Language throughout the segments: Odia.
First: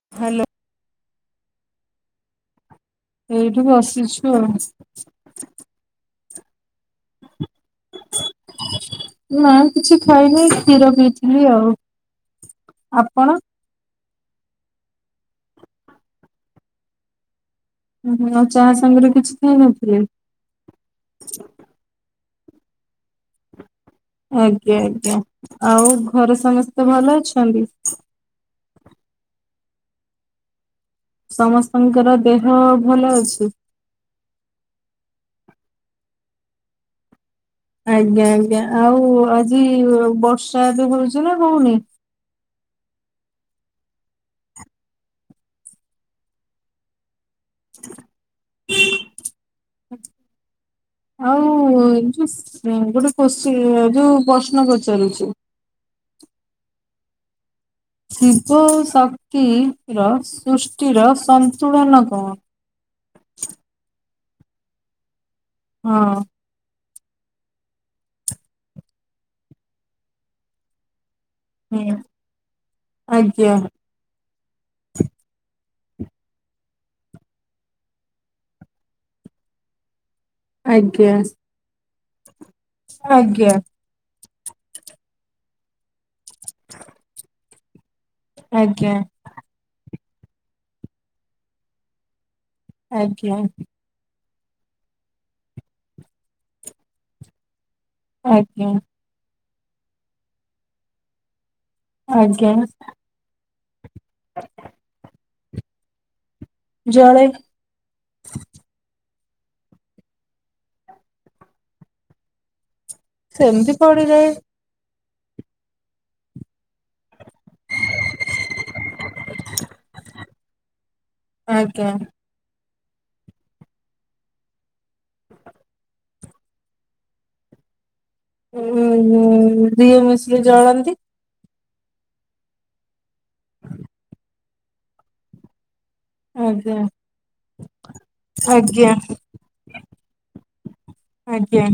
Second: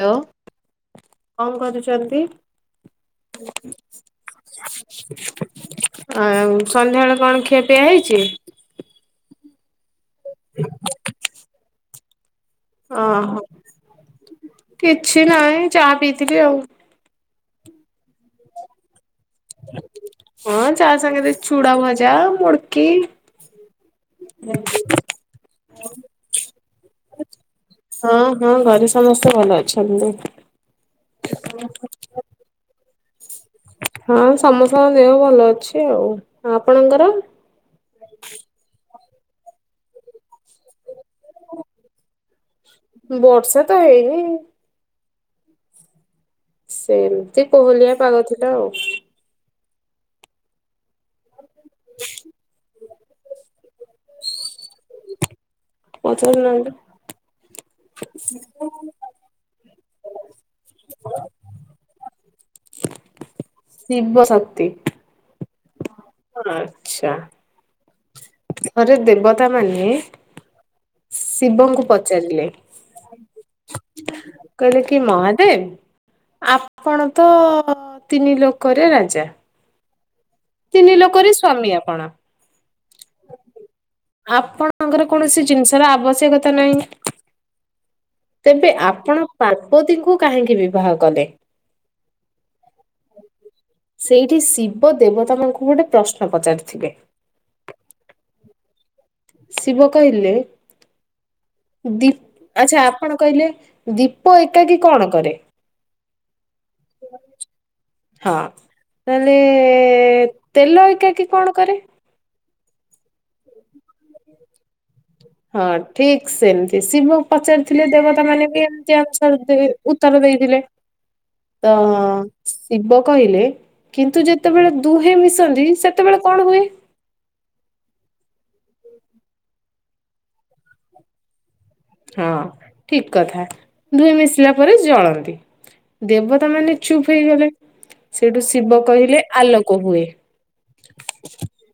ହାଲୋ ହ୍ୟାଲୋ କଣ କରୁଛନ୍ତି? ଏଇଠି ବସିଛୁ ଆଉ। [inaudible] ଆଉ ସନ୍ଧ୍ୟାବେଳେ କଣ ଖିଆପି ପିଆ ହେଇଛି? ନା କିଛି ଖାଇନି। କ୍ଷୀର ପିଇଥିଲି ଆଉ। ଆପଣ ଓହୋ। କିଛିନାହିଁ ଚାଆ ପିଇଥିଲି ଆଉ। ହୁଁ ହୁଁ। ଆଉ ଚାହା ସାଙ୍ଗରେ କିଛି ଖାଇ ନଥିଲେ? ହଁ ଚା ସାଙ୍ଗରେ ଚୁଡ଼ାଭଜା ମୁଡ଼କି। ଆଜ୍ଞା ଆଜ୍ଞା। ଆଉ ଘରେ ସମସ୍ତେ ଭଲ ଅଛନ୍ତି? ହଁ ହଁ ଘରେ ସ ସମସ୍ତେ ଭଲ ଅଛନ୍ତି। ସମସ୍ତଙ୍କର ଦେହ ଭଲ ଅଛି? ହଁ ସମସ୍ତଙ୍କର ଦେହ ଭଲ ଅଛି ଆଉ। ଆପଣଙ୍କର? ଆଜ୍ଞା ଆଜ୍ଞା। ଆଉ ଆଜି ବର୍ଷା ଏବେ ହଉଛି ନା ହଉନି? ବର୍ଷା ତ ହେଇନି ସେମିତି କୋହଲିଆ ପାଗ ଥିଲା ଆଉ। [inaudible] ଆଉ ଯୋଉ ଗୋଟେ କୋ୍ସଚି ଯୋଉ ପ୍ରଶ୍ନ ପଚାରୁଛି। ପଚାରୁନାହାନ୍ତି। ଶିବ ଶକ୍ତିର ସୃଷ୍ଟିର ସନ୍ତୁଳନ କଣ? ଶିବଶକ୍ତି। ହଁ। ଆଚ୍ଛା। ଥରେ ଦେବତାମାନେ ଶିବଙ୍କୁ ହୁଁ ପଚାରିଲେ? ଆଜ୍ଞା କହିଲେ କି ମହାଦେବ। ଆପଣ ତ ତିନି ଲୋକରେ ରାଜା। ତିନି ଆଜ୍ଞା। ଲୋକରେ ସ୍ଵାମୀ ଆପଣ। ଆଜ୍ଞା। ଆପଣଙ୍କର କୌଣସି ଜିନିଷର ଆବଶ୍ୟକତା ନାହିଁ। [inaudible] ତେବେ ଆଜ୍ଞା ଆପଣ ପାର୍ବତୀଙ୍କୁ କାହିଁକି ବିବାହ କଲେ? ଆଜ୍ଞା। ସେଇଠି ଶିବ ଦେବତା ମନଙ୍କୁ ଗୋଟେ ପ୍ରଶ୍ନ ପଚାରିଥିବେ। ଆଜ୍ଞା। ଶିବ କହିଲେ ଆଜ୍ଞା ଦୀପ ଆଚ୍ଛା ଆପଣ କହିଲେ, ଦୀପ ଏକାକି କଣ କରେ? ଜଳେ। ହଁ। ତାହେଲେ ତେଲ ଏକାକି କି କଣ କରେ? ସେମତି ପଡି଼ରହେ। ହଁ ଠିକ୍ ସେମିତି। ଶିବ ପଚାରିଥିଲେ ଦେବତା ମାନେ ବି ଏମିତି ଆନ୍ସର ଉତ୍ତର ଦେଇଥିଲେ। ତ ଆଜ୍ଞା ଶିବ କହିଲେ, କିନ୍ତୁ ଯେତେବେଳେ ଦୁହେଁ ମିଶନ୍ତି ସେତେବେଳେ କଣ ହୁଏ? ଉ ହୁଁ ଦିହେଁ ମିଶିଲେ ଜଳନ୍ତି। ହଁ ଠିକ୍ କଥା। ଦୁହେଁ ମିଶିଲା ପରେ ଜଳନ୍ତି। ଦେବତା ମାନେ ଆଜ୍ଞା ଚୁପ୍ ହେଇଗଲେ। ସେଠୁ ଶିବ ଆଜ୍ଞା କହିଲେ ଆଲୋକ ହୁଏ। ଆଜ୍ଞା।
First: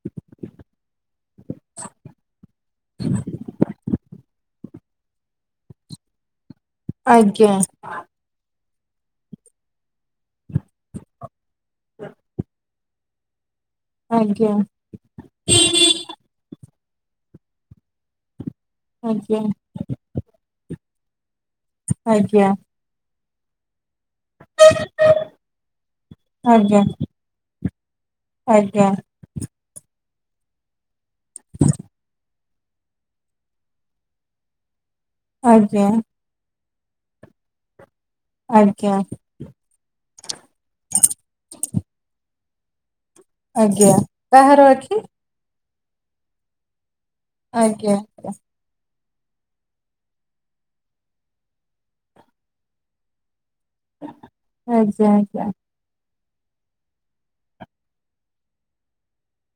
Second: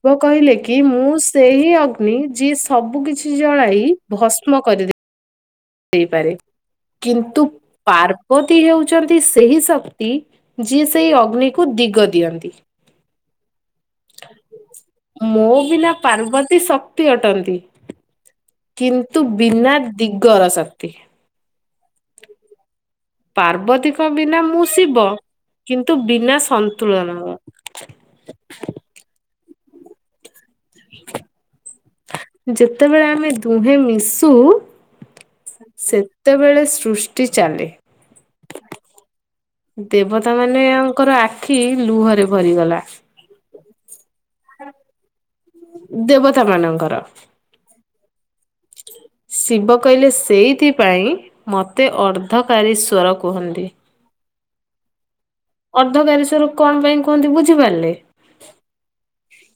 ଶିବ କହିଲେ କି, ମୁଁ ସେହି ଅଗ୍ନି ଯିଏ ସବୁ କିଛି ଜଳାଇ ଭସ୍ମ କରିଦେ ହେଇପାରେ କିନ୍ତୁ ଆଜ୍ଞା ପାର୍ବତୀ ହେଉଛନ୍ତି ସେହି ଶକ୍ତି ଯିଏ ସେଇ ଅଗ୍ନିକୁ ଦିଗ ଦିଅନ୍ତି। ଆଜ୍ଞା ମୋବିନା ପାର୍ବତୀ ଶକ୍ତି ଅଟନ୍ତି। କିନ୍ତୁ ଆଜ୍ଞା ବିନାଦିଗର ଶକ୍ତି। ଆଜ୍ଞା। ପାର୍ବତୀଙ୍କ ବିନା ମୁଁଶିବ କିନ୍ତୁ ବିନାସନ୍ତୁଳନ। ଆଜ୍ଞା। [unintelligible] [unintelligible] ଯେତେବେଳେ ଆମେ ଦୁହେଁ ମିଶୁ ଆଜ୍ଞା ସେତ ଯେତେବେଳେ ସୃଷ୍ଟି ଚାଲେ। ଆଜ୍ଞା। ଦେବତା ମାନେଙ୍କର ଆଖି ଲୁହରେ ଭରିଗଲା। ଆଜ୍ଞା କାହାର ଆଖି? ଦେବତା ମାନଙ୍କର ଆଜ୍ଞା [unintelligible] ଶିବକହିଲେ ସେଇଥିପାଇଁ ମୋତେ ଅର୍ଦ୍ଧକାରୀସ୍ୱର କୁହନ୍ତି। ଆଜ୍ଞା ଆଜ୍ଞା। ଅର୍ଦ୍ଧକାରିଶ୍ୱର କଣ ପାଇଁ କୁହନ୍ତି ବୁଝିପାରିଲେ?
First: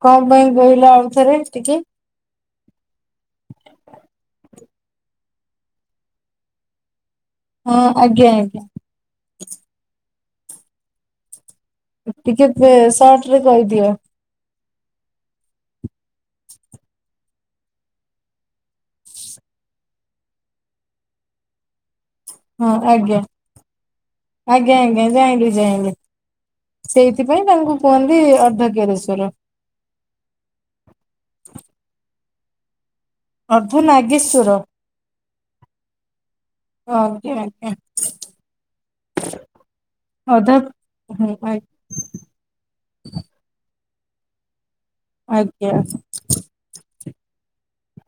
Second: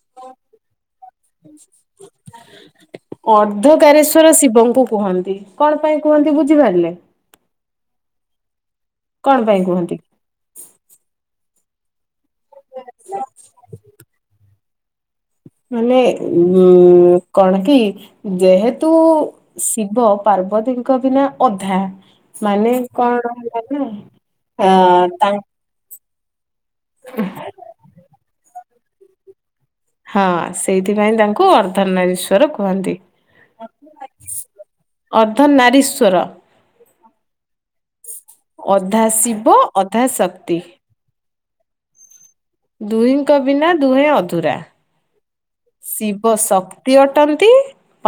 କଣ ପାଇଁ କହିଲ ଆଉଥରେ ଟିକିଏ? [unintelligible] ଅର୍ଦ୍ଧକାରିଶ୍ଵର ଶିବଙ୍କୁ କୁହନ୍ତି କଣପାଇଁ କୁହନ୍ତି ବୁଝିପାରିଲେ? ହଁ ଆଜ୍ଞା ଆଜ୍ଞା। କଣପାଇଁ କୁହନ୍ତି? ଟିକିଏ ପେ ସଟରେ କହିଦିଅ। ମାନେ ଉୁଁ କଣକି? ଯେହେତୁ ଶିବ ପାର୍ବତୀଙ୍କ ବିନା ଅଧା ହଁ ମାନେ ଆଜ୍ଞା କଣ ହେଲାନା ଆଜ୍ଞା ଆଁ ଆଜ୍ଞା ତାଙ୍କ ଯାଇଁଲି ଯାଇଁଲି ସେଇଥିପାଇଁ ତାଙ୍କୁ କୁହନ୍ତି ଅର୍ଦ୍ଧକେରେଶ୍ଵର। ହଁ ସେଇଥିପାଇଁ ତାଙ୍କୁ ଅର୍ଦ୍ଧନାରିଶ୍ଵର କୁହନ୍ତି। ଅର୍ଦ୍ଧ ନାଗେଶ୍ଵର। ଅର୍ଦ୍ଧନାରୀଶ୍ଵର। ଆଜ୍ଞା ଆଜ୍ଞା ଅଧାଶିବ ଅଧା ଅଧାଶକ୍ତି। ହୁଁ ଆଜ୍ଞା। ଦୁହିଁଙ୍କ ବିନା ଦୁହେଁ ଅଧୁରା ଆଜ୍ଞା ଶିବସକ ତି ଅଟନ୍ତି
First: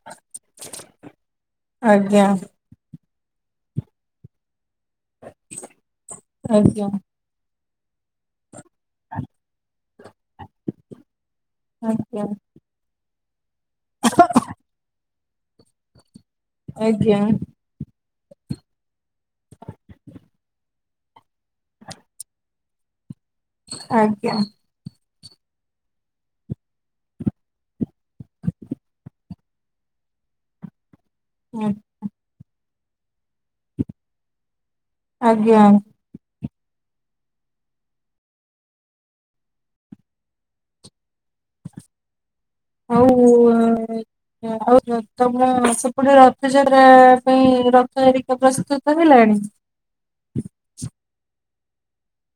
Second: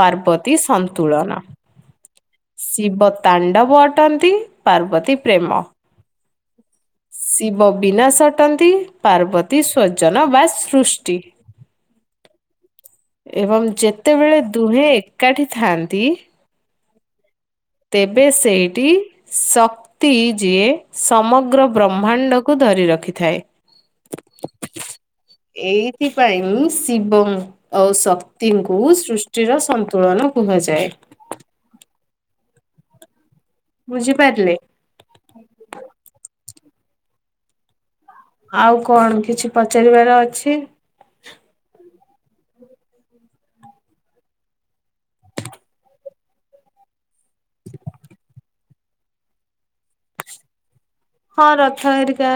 ପାର୍ବତୀ ସନ୍ତୁଳନ। ଆଜ୍ଞା ଶିବତାଣ୍ଡବ ଅଟନ୍ତି ପାର୍ବତୀ ପ୍ରେମ। ଆଜ୍ଞା। ଶିବ ବିନାସ ଅଟନ୍ତି ପାର୍ବତୀ ସ୍ୱଜନ ବା ସୃଷ୍ଟି। ଆଜ୍ଞା ଏବଂ ଯେତେବେଳେ ଦୁହେଁ ଏକାଠି ଥାଆନ୍ତି। ଆଜ୍ଞା। ତେବେ ସେଇଠି ଶକ ତି ଯିଏ ସମଗ୍ର ବ୍ରହ୍ମାଣ୍ଡକୁ ଧରି ରଖିଥାଏ। ଆଜ୍ଞା। ଏଇଥିପାଇଁ ଶିବଓଙ୍ଗ। ଆଉ ଶକ୍ତିଙ୍କୁ ସୃଷ୍ଟିର ସନ୍ତୁଳନ କୁହାଯାଏ। ହୁଁ। ବୁଝିପାରିଲେ? ଆଜ୍ଞା। ଆଉ କଣ କିଛି ପଚାରିବାର ଅଛି? ହଉ [unintelligible] ଆଉ ତମ ସେପଟେ ରଥଯାତ୍ରା ପାଇଁ ରଥ ହେରିକା ପ୍ରସ୍ତୁତ ହେଲାଣି? ହଁ ରଥହେରିକା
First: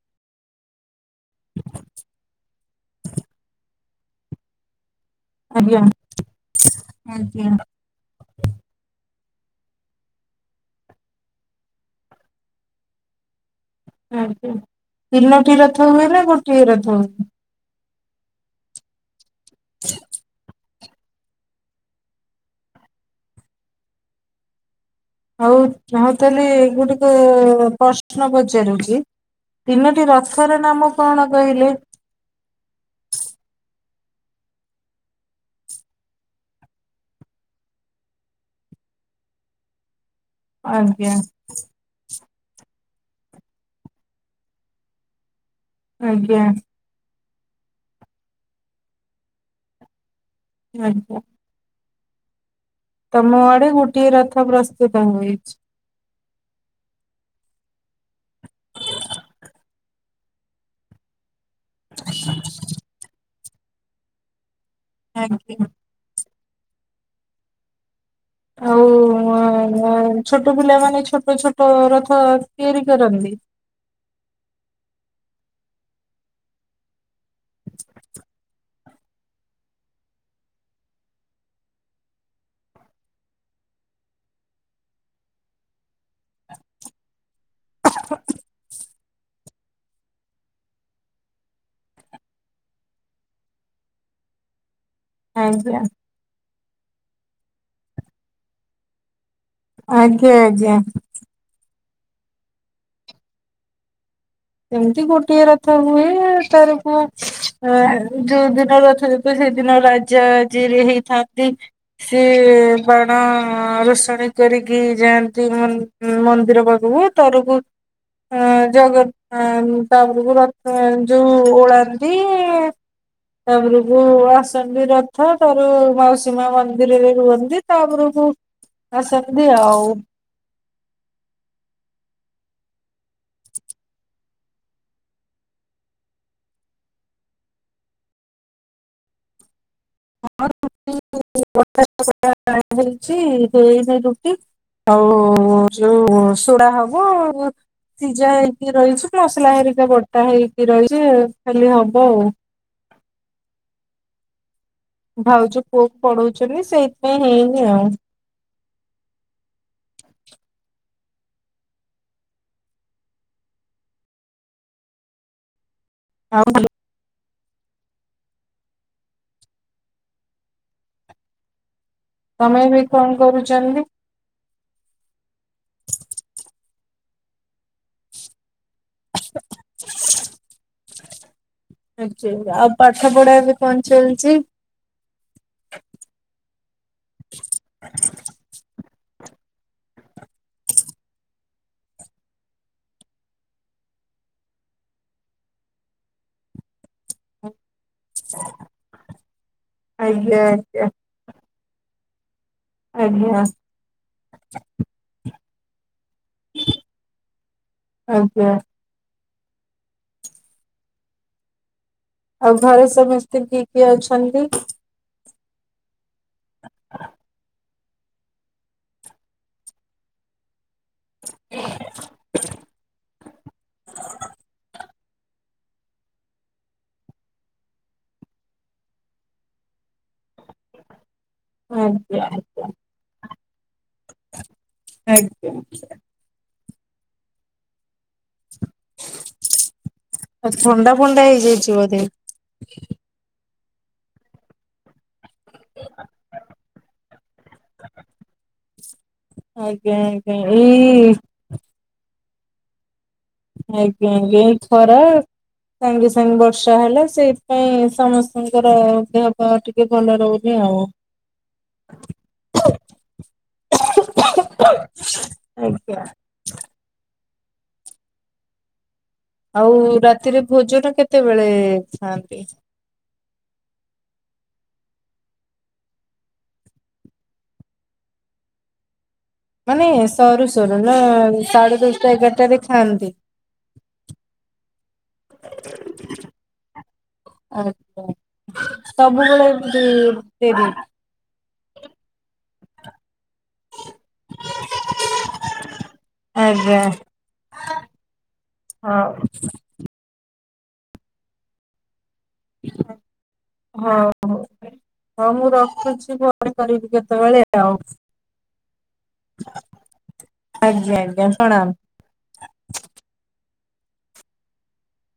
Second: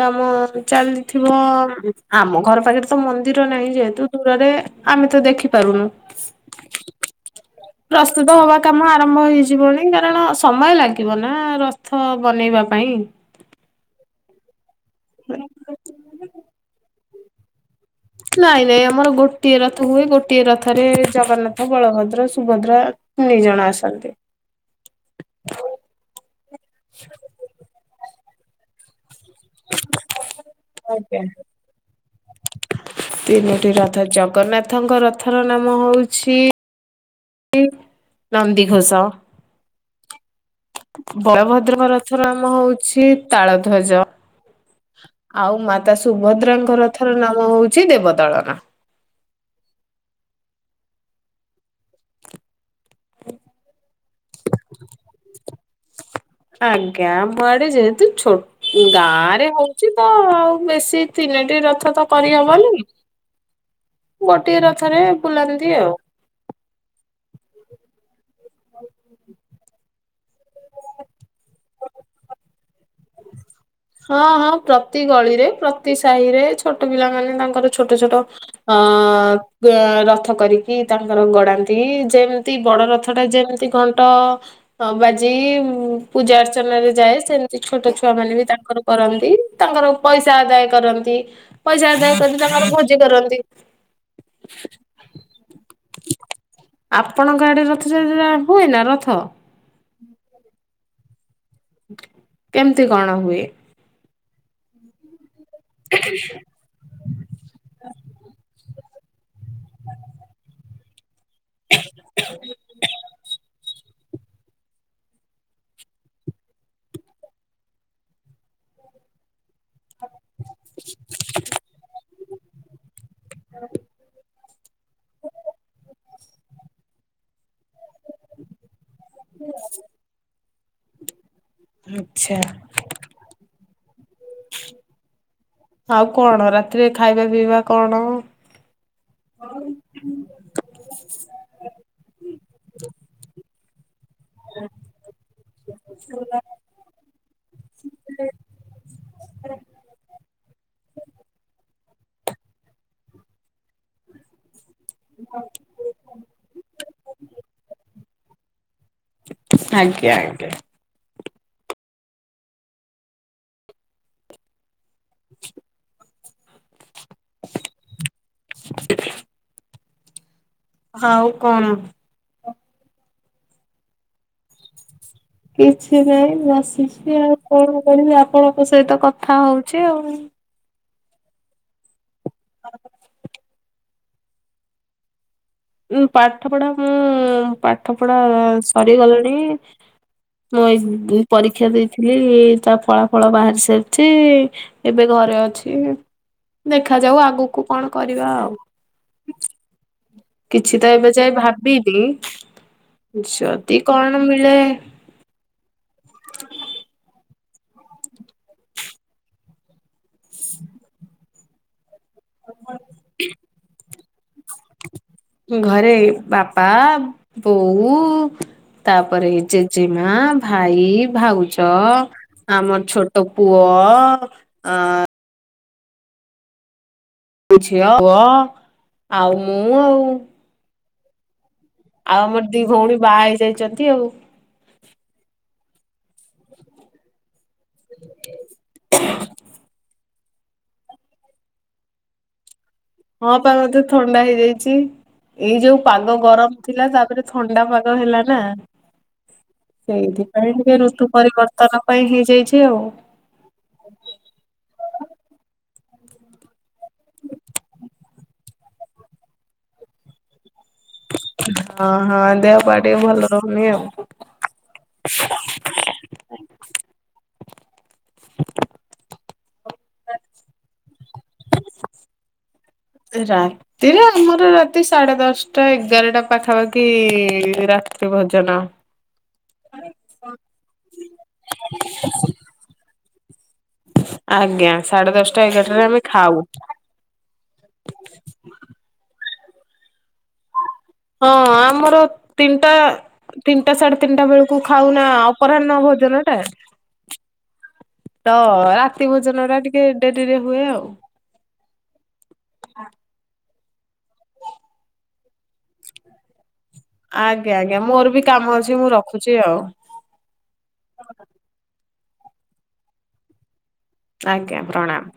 କାମ ଚାଲି ଥିବ ଆମ ଘର ପାଖରେ ତ ମନ୍ଦିର ନାହିଁ ଯେହେତୁ [unintelligible] ଆମେ ତ ଆଜ୍ଞା ଦେଖିପାରୁନୁ। ଆଜ୍ଞା। ପ୍ରସ୍ତୁତ ହବା କାମ ଆରମ୍ଭ ହେଇଯିବାଣୀ କାରଣ ସମୟ ଲାଗିବ ନା ରଥ ବନେଇବା ପାଇଁ। ଓ ହୋ ତିନୋଟି ରଥ ହୁଏ ନା ଗୋଟିଏ ରଥ ହୁଏ? ନାଇଁ ନାଇଁ ଆମର ଗୋଟିଏ ରଥ ହୁଏ ଗୋଟିଏ ର ଥରେ ଜଗନ୍ନାଥ ବଳଭଦ୍ର ସୁଭଦ୍ରା ତିନି ଜଣ ଆସନ୍ତି। ହଉ ହଉ ତାହେଲେ [unintelligible] ପ୍ରଶ୍ନ ପଚାରୁଛି? ତିନୋଟି ରଥର ନାମ ଆଜ୍ଞା। କଣ କହିଲେ? ତିନୋଟି ରଥ ଜଗନ୍ନାଥଙ୍କ ରଥର ନାମ ହଉଛି ନନ୍ଦିଘୋଷ ଆଜ୍ଞା ବଳଭଦ୍ରଙ୍କ ର ଥ ନାମ ହଉଛି ତାଳ ଧ୍ୱଜ ଆଉ ମାତା ଆଜ୍ଞା ସୁଭଦ୍ରାଙ୍କର ଥର ନାମ ହଉଛି ଦେବଦଳନ। ଆଜ୍ଞା। ତମ ଆଡ଼େ ଗୋଟିଏ ରଥ ପ୍ରସ୍ତୁତ ହୋଇଛି। ହଁ ଆଜ୍ଞା ବଡ଼ି ଯେହେତୁ ଛୋ ଗାଁ ରେ ହଉଛି ତ ଆଉ ବେଶୀ ତିନି ଟି ରଥ ତ କରିହବନି ଗୋଟିଏ ରଥରେ ଆଜ୍ଞା। ବୁଲାନ୍ତି ଆଉ। ଆଉ [unintelligible] ଛୋଟ ପିଲାମାନେ ଛୋଟ ଛୋଟ ରଥ ତିଆରି କରନ୍ତି। ହଁ ହଁ ପ୍ରତି ଗଳିରେ ପ୍ରତି ସାହିରେ ଛୋଟ ପିଲାମାନେ ତାଙ୍କର ଛୋଟ ଛୋଟ ହଁ [unintelligible] ରଥ କରିକି ତାଙ୍କର ଗଡ଼ାନ୍ତି ଯେମିତି ବଡ଼ ରଥ ଟା ଯେମିତି ଘଣ୍ଟ ବାଜିକି ପୂଜା ଅର୍ଚ୍ଚନାରେ ଯାଏ ସେମିତି ଛୋଟ ଛୁଆ ମାନେ ବି ତା କରନ୍ତି ତାଙ୍କର ପଇସା ଆଦାୟ କରନ୍ତି। ପଇସା ଆଦାୟ କରି ତାଙ୍କର ଭୋଜି କରନ୍ତି। ଆଜ୍ଞା। ଆପଣଙ୍କ ଆଡ଼େ ରଥଯାତ୍ରା ହୁଏ ନା ରଥ? ଆଜ୍ଞା ଆଜ୍ଞା। କେମିତି କଣ ହୁଏ? ଏମିତି ଗୋଟିଏ ରଥ ହୁଏ ତାର କୁ ଏ ଯୋଉ ଦିନ ରଥଯାତ୍ରା ସେଦିନ ରାଜାଜିରେ ହେଇଥା ନ୍ତି ସିଏ କଣ? ଅ ରୋଷଣୀ କରିକି ଯାଆନ୍ତି ମନ୍ ମନ୍ଦିର ପାଖକୁ ତରକୁ ହଁ ଜଗ ଆ ତାପରକୁ ରଥ ଯୋଉ ଓଳାନ୍ତି ତାପରକୁ ଆସନ୍ତି ରଥ ତାପରେ ମାଉସୀ ମା ମନ୍ଦିରରେ ରୁହନ୍ତି ତା ଉପରକୁ [unintelligible] ଆଉ। ଆଚ୍ଛା। ଆଉ କଣ ରାତିରେ ଖାଇବା ପିଇବା କଣ? ହଉ ଁ [unintelligible] ହେଇଚି ଆଉ ଯୋଉ ଶଡା ହବ ସିଝା ହେଇକି ରହିଛି ମସଲା ହେରିକା ବଟା ହେଇକି ରହିଛି ଖାଲି ହବ ଆଉ ଭାଉଜ ପୁଅ କୁ ପଢଉଛନ୍ତି ସେଇଥିପାଇଁ ହେଇନି ଆଉ ଆଜ୍ଞା ଆଜ୍ଞା [inaudible] ଆଉ [unintelligible] [unintelligible] ହଉ କଣ ତମେ ଏବେ କଣ କରୁଛନ୍ତି କିଛି ନାହିଁ ମୁଁ ବସିଛି ଆଉ କଣ କରିବି ଆପଣଙ୍କ ସହିତ କଥା ହଉଛି ଆଉ ଆଚ୍ଛା ଆଉ ପାଠ ପଢା ବି କଣ ଚାଲିଛି ଉଁ ପାଠ ପଢା ମୁଁ ପାଠ ପଢା ସରିଗଲାଣି ମୁଁ ଏଇ ପରୀକ୍ଷା ଦେଇଥିଲି ତା ଫଳା ଫଳ ବାହାରି ସାରିଛି ଏବେ ଘରେ ଅଛି ଦେଖାଯାଉ ଆଗକୁ କଣ କରିବା ଆଉ ଆଜ୍ଞା କିଛି ଆଜ୍ଞା ତ ଏବେ ଯାଏଁ ଭାବିନି ଆଜ୍ଞା ଯଦି କଣ ମିଳେ ଆଜ୍ଞା। ଆଉ ଘରେ ସମସ୍ତେ କିଏ କିଏ ଅଛନ୍ତି? ଘରେ ବାପା ବୋଉ ତାପରେ ଜେଜେମା ଭାଇ ଭାଉଜ ଆମର ଛୋଟ ପୁଅ ଅ ଝିଅ ପୁଅ ଆଉ ମୁଁ ଆଉ ଆଜ୍ଞା ଆମର ଦି ଭଉଣୀ ବାହା ହେଇଯାଇଛନ୍ତି ଆଉ ଆଜ୍ଞା ଆଜ୍ଞା ହ [inaudible] ଥଣ୍ଡା ଫଣ୍ଡା ହେଇଯାଇଛି ବୋଧେ, ହଁ ପା ମତେ ଥଣ୍ଡା ହେଇଯାଇଛି। ଏଇ ଯୋଉ ପାଗ ଗରମ ଥିଲା ତାପରେ ଥଣ୍ଡା ପାଗ ହେଲା ନା ଆଜ୍ଞା ଆଜ୍ଞା ସେଇଥିପାଇଁ ଟିକେ ଋତୁ ଏଇ ପରିବର୍ତ୍ତନ ପାଇଁ ହେଇଯାଇଛି ଆଉ ଆଜ୍ଞା ଆଜ୍ଞା ବହୁତ୍ ଖରା ସାଙ୍ଗେ ସାଙ୍ଗେ ବର୍ଷା ହେଲା ସେଇପାଇଁ ସମସ୍ତଙ୍କର ଦେହ ପା ଟିକେ ଭଲ ରହୁନି ଆଉ ହଁ ହଁ ଦେହ ପା ଟିକେ ଭଲ ରହୁନି ଆଉ ଆଜ୍ଞା ଆଉ ରାତିରେ ଭୋଜନ କେତେବେଳେ ଖାଆନ୍ତି? ରା ତିରେ ଆମର ରାତି ସାଢେ ଦଶଟା ଏଗାରଟା ପାଖାପାଖି ରାତି ଭୋଜନ [unintelligible] ମାନେ ସରୁ ସରୁ ନା ସାଢେ ଦଶଟା ଏଗାରଟାରେ ଖାଆନ୍ତି। ଆଜ୍ଞା ସାଢେ ଦଶଟା ଏଗାରଟରେ ଆମେ ଖାଉ। ଆଛା ସବୁବେଳେ ଏମିତି ଦେରି ହଁ ଆମର ତିନିଟା ତିନିଟା ସାଢେ ତିନିଟା ବେଳକୁ ଖାଉନା ଅପରାହ୍ନ ଭୋଜନ ଟା ଆଜ୍ଞା। ତ ରାତି ହଉ ଭୋଜନ ଟା ଟିକେ ଡେରିରେ ହୁଏ ଆଉ, ହଉ ହଉ ହଉ ମୁଁ ରଖୁଚି ପରେ କରିବି। କେତେବେଳେ ଆଜ୍ଞା ଆଉ। ଆଜ୍ଞା ମୋର ବି କାମ ଅଛି ମୁଁ ରଖୁଚି ଆଉ। ଆଜ୍ଞା ଆଜ୍ଞା ପ୍ରଣାମ। ଆଜ୍ଞା ପ୍ରଣାମ।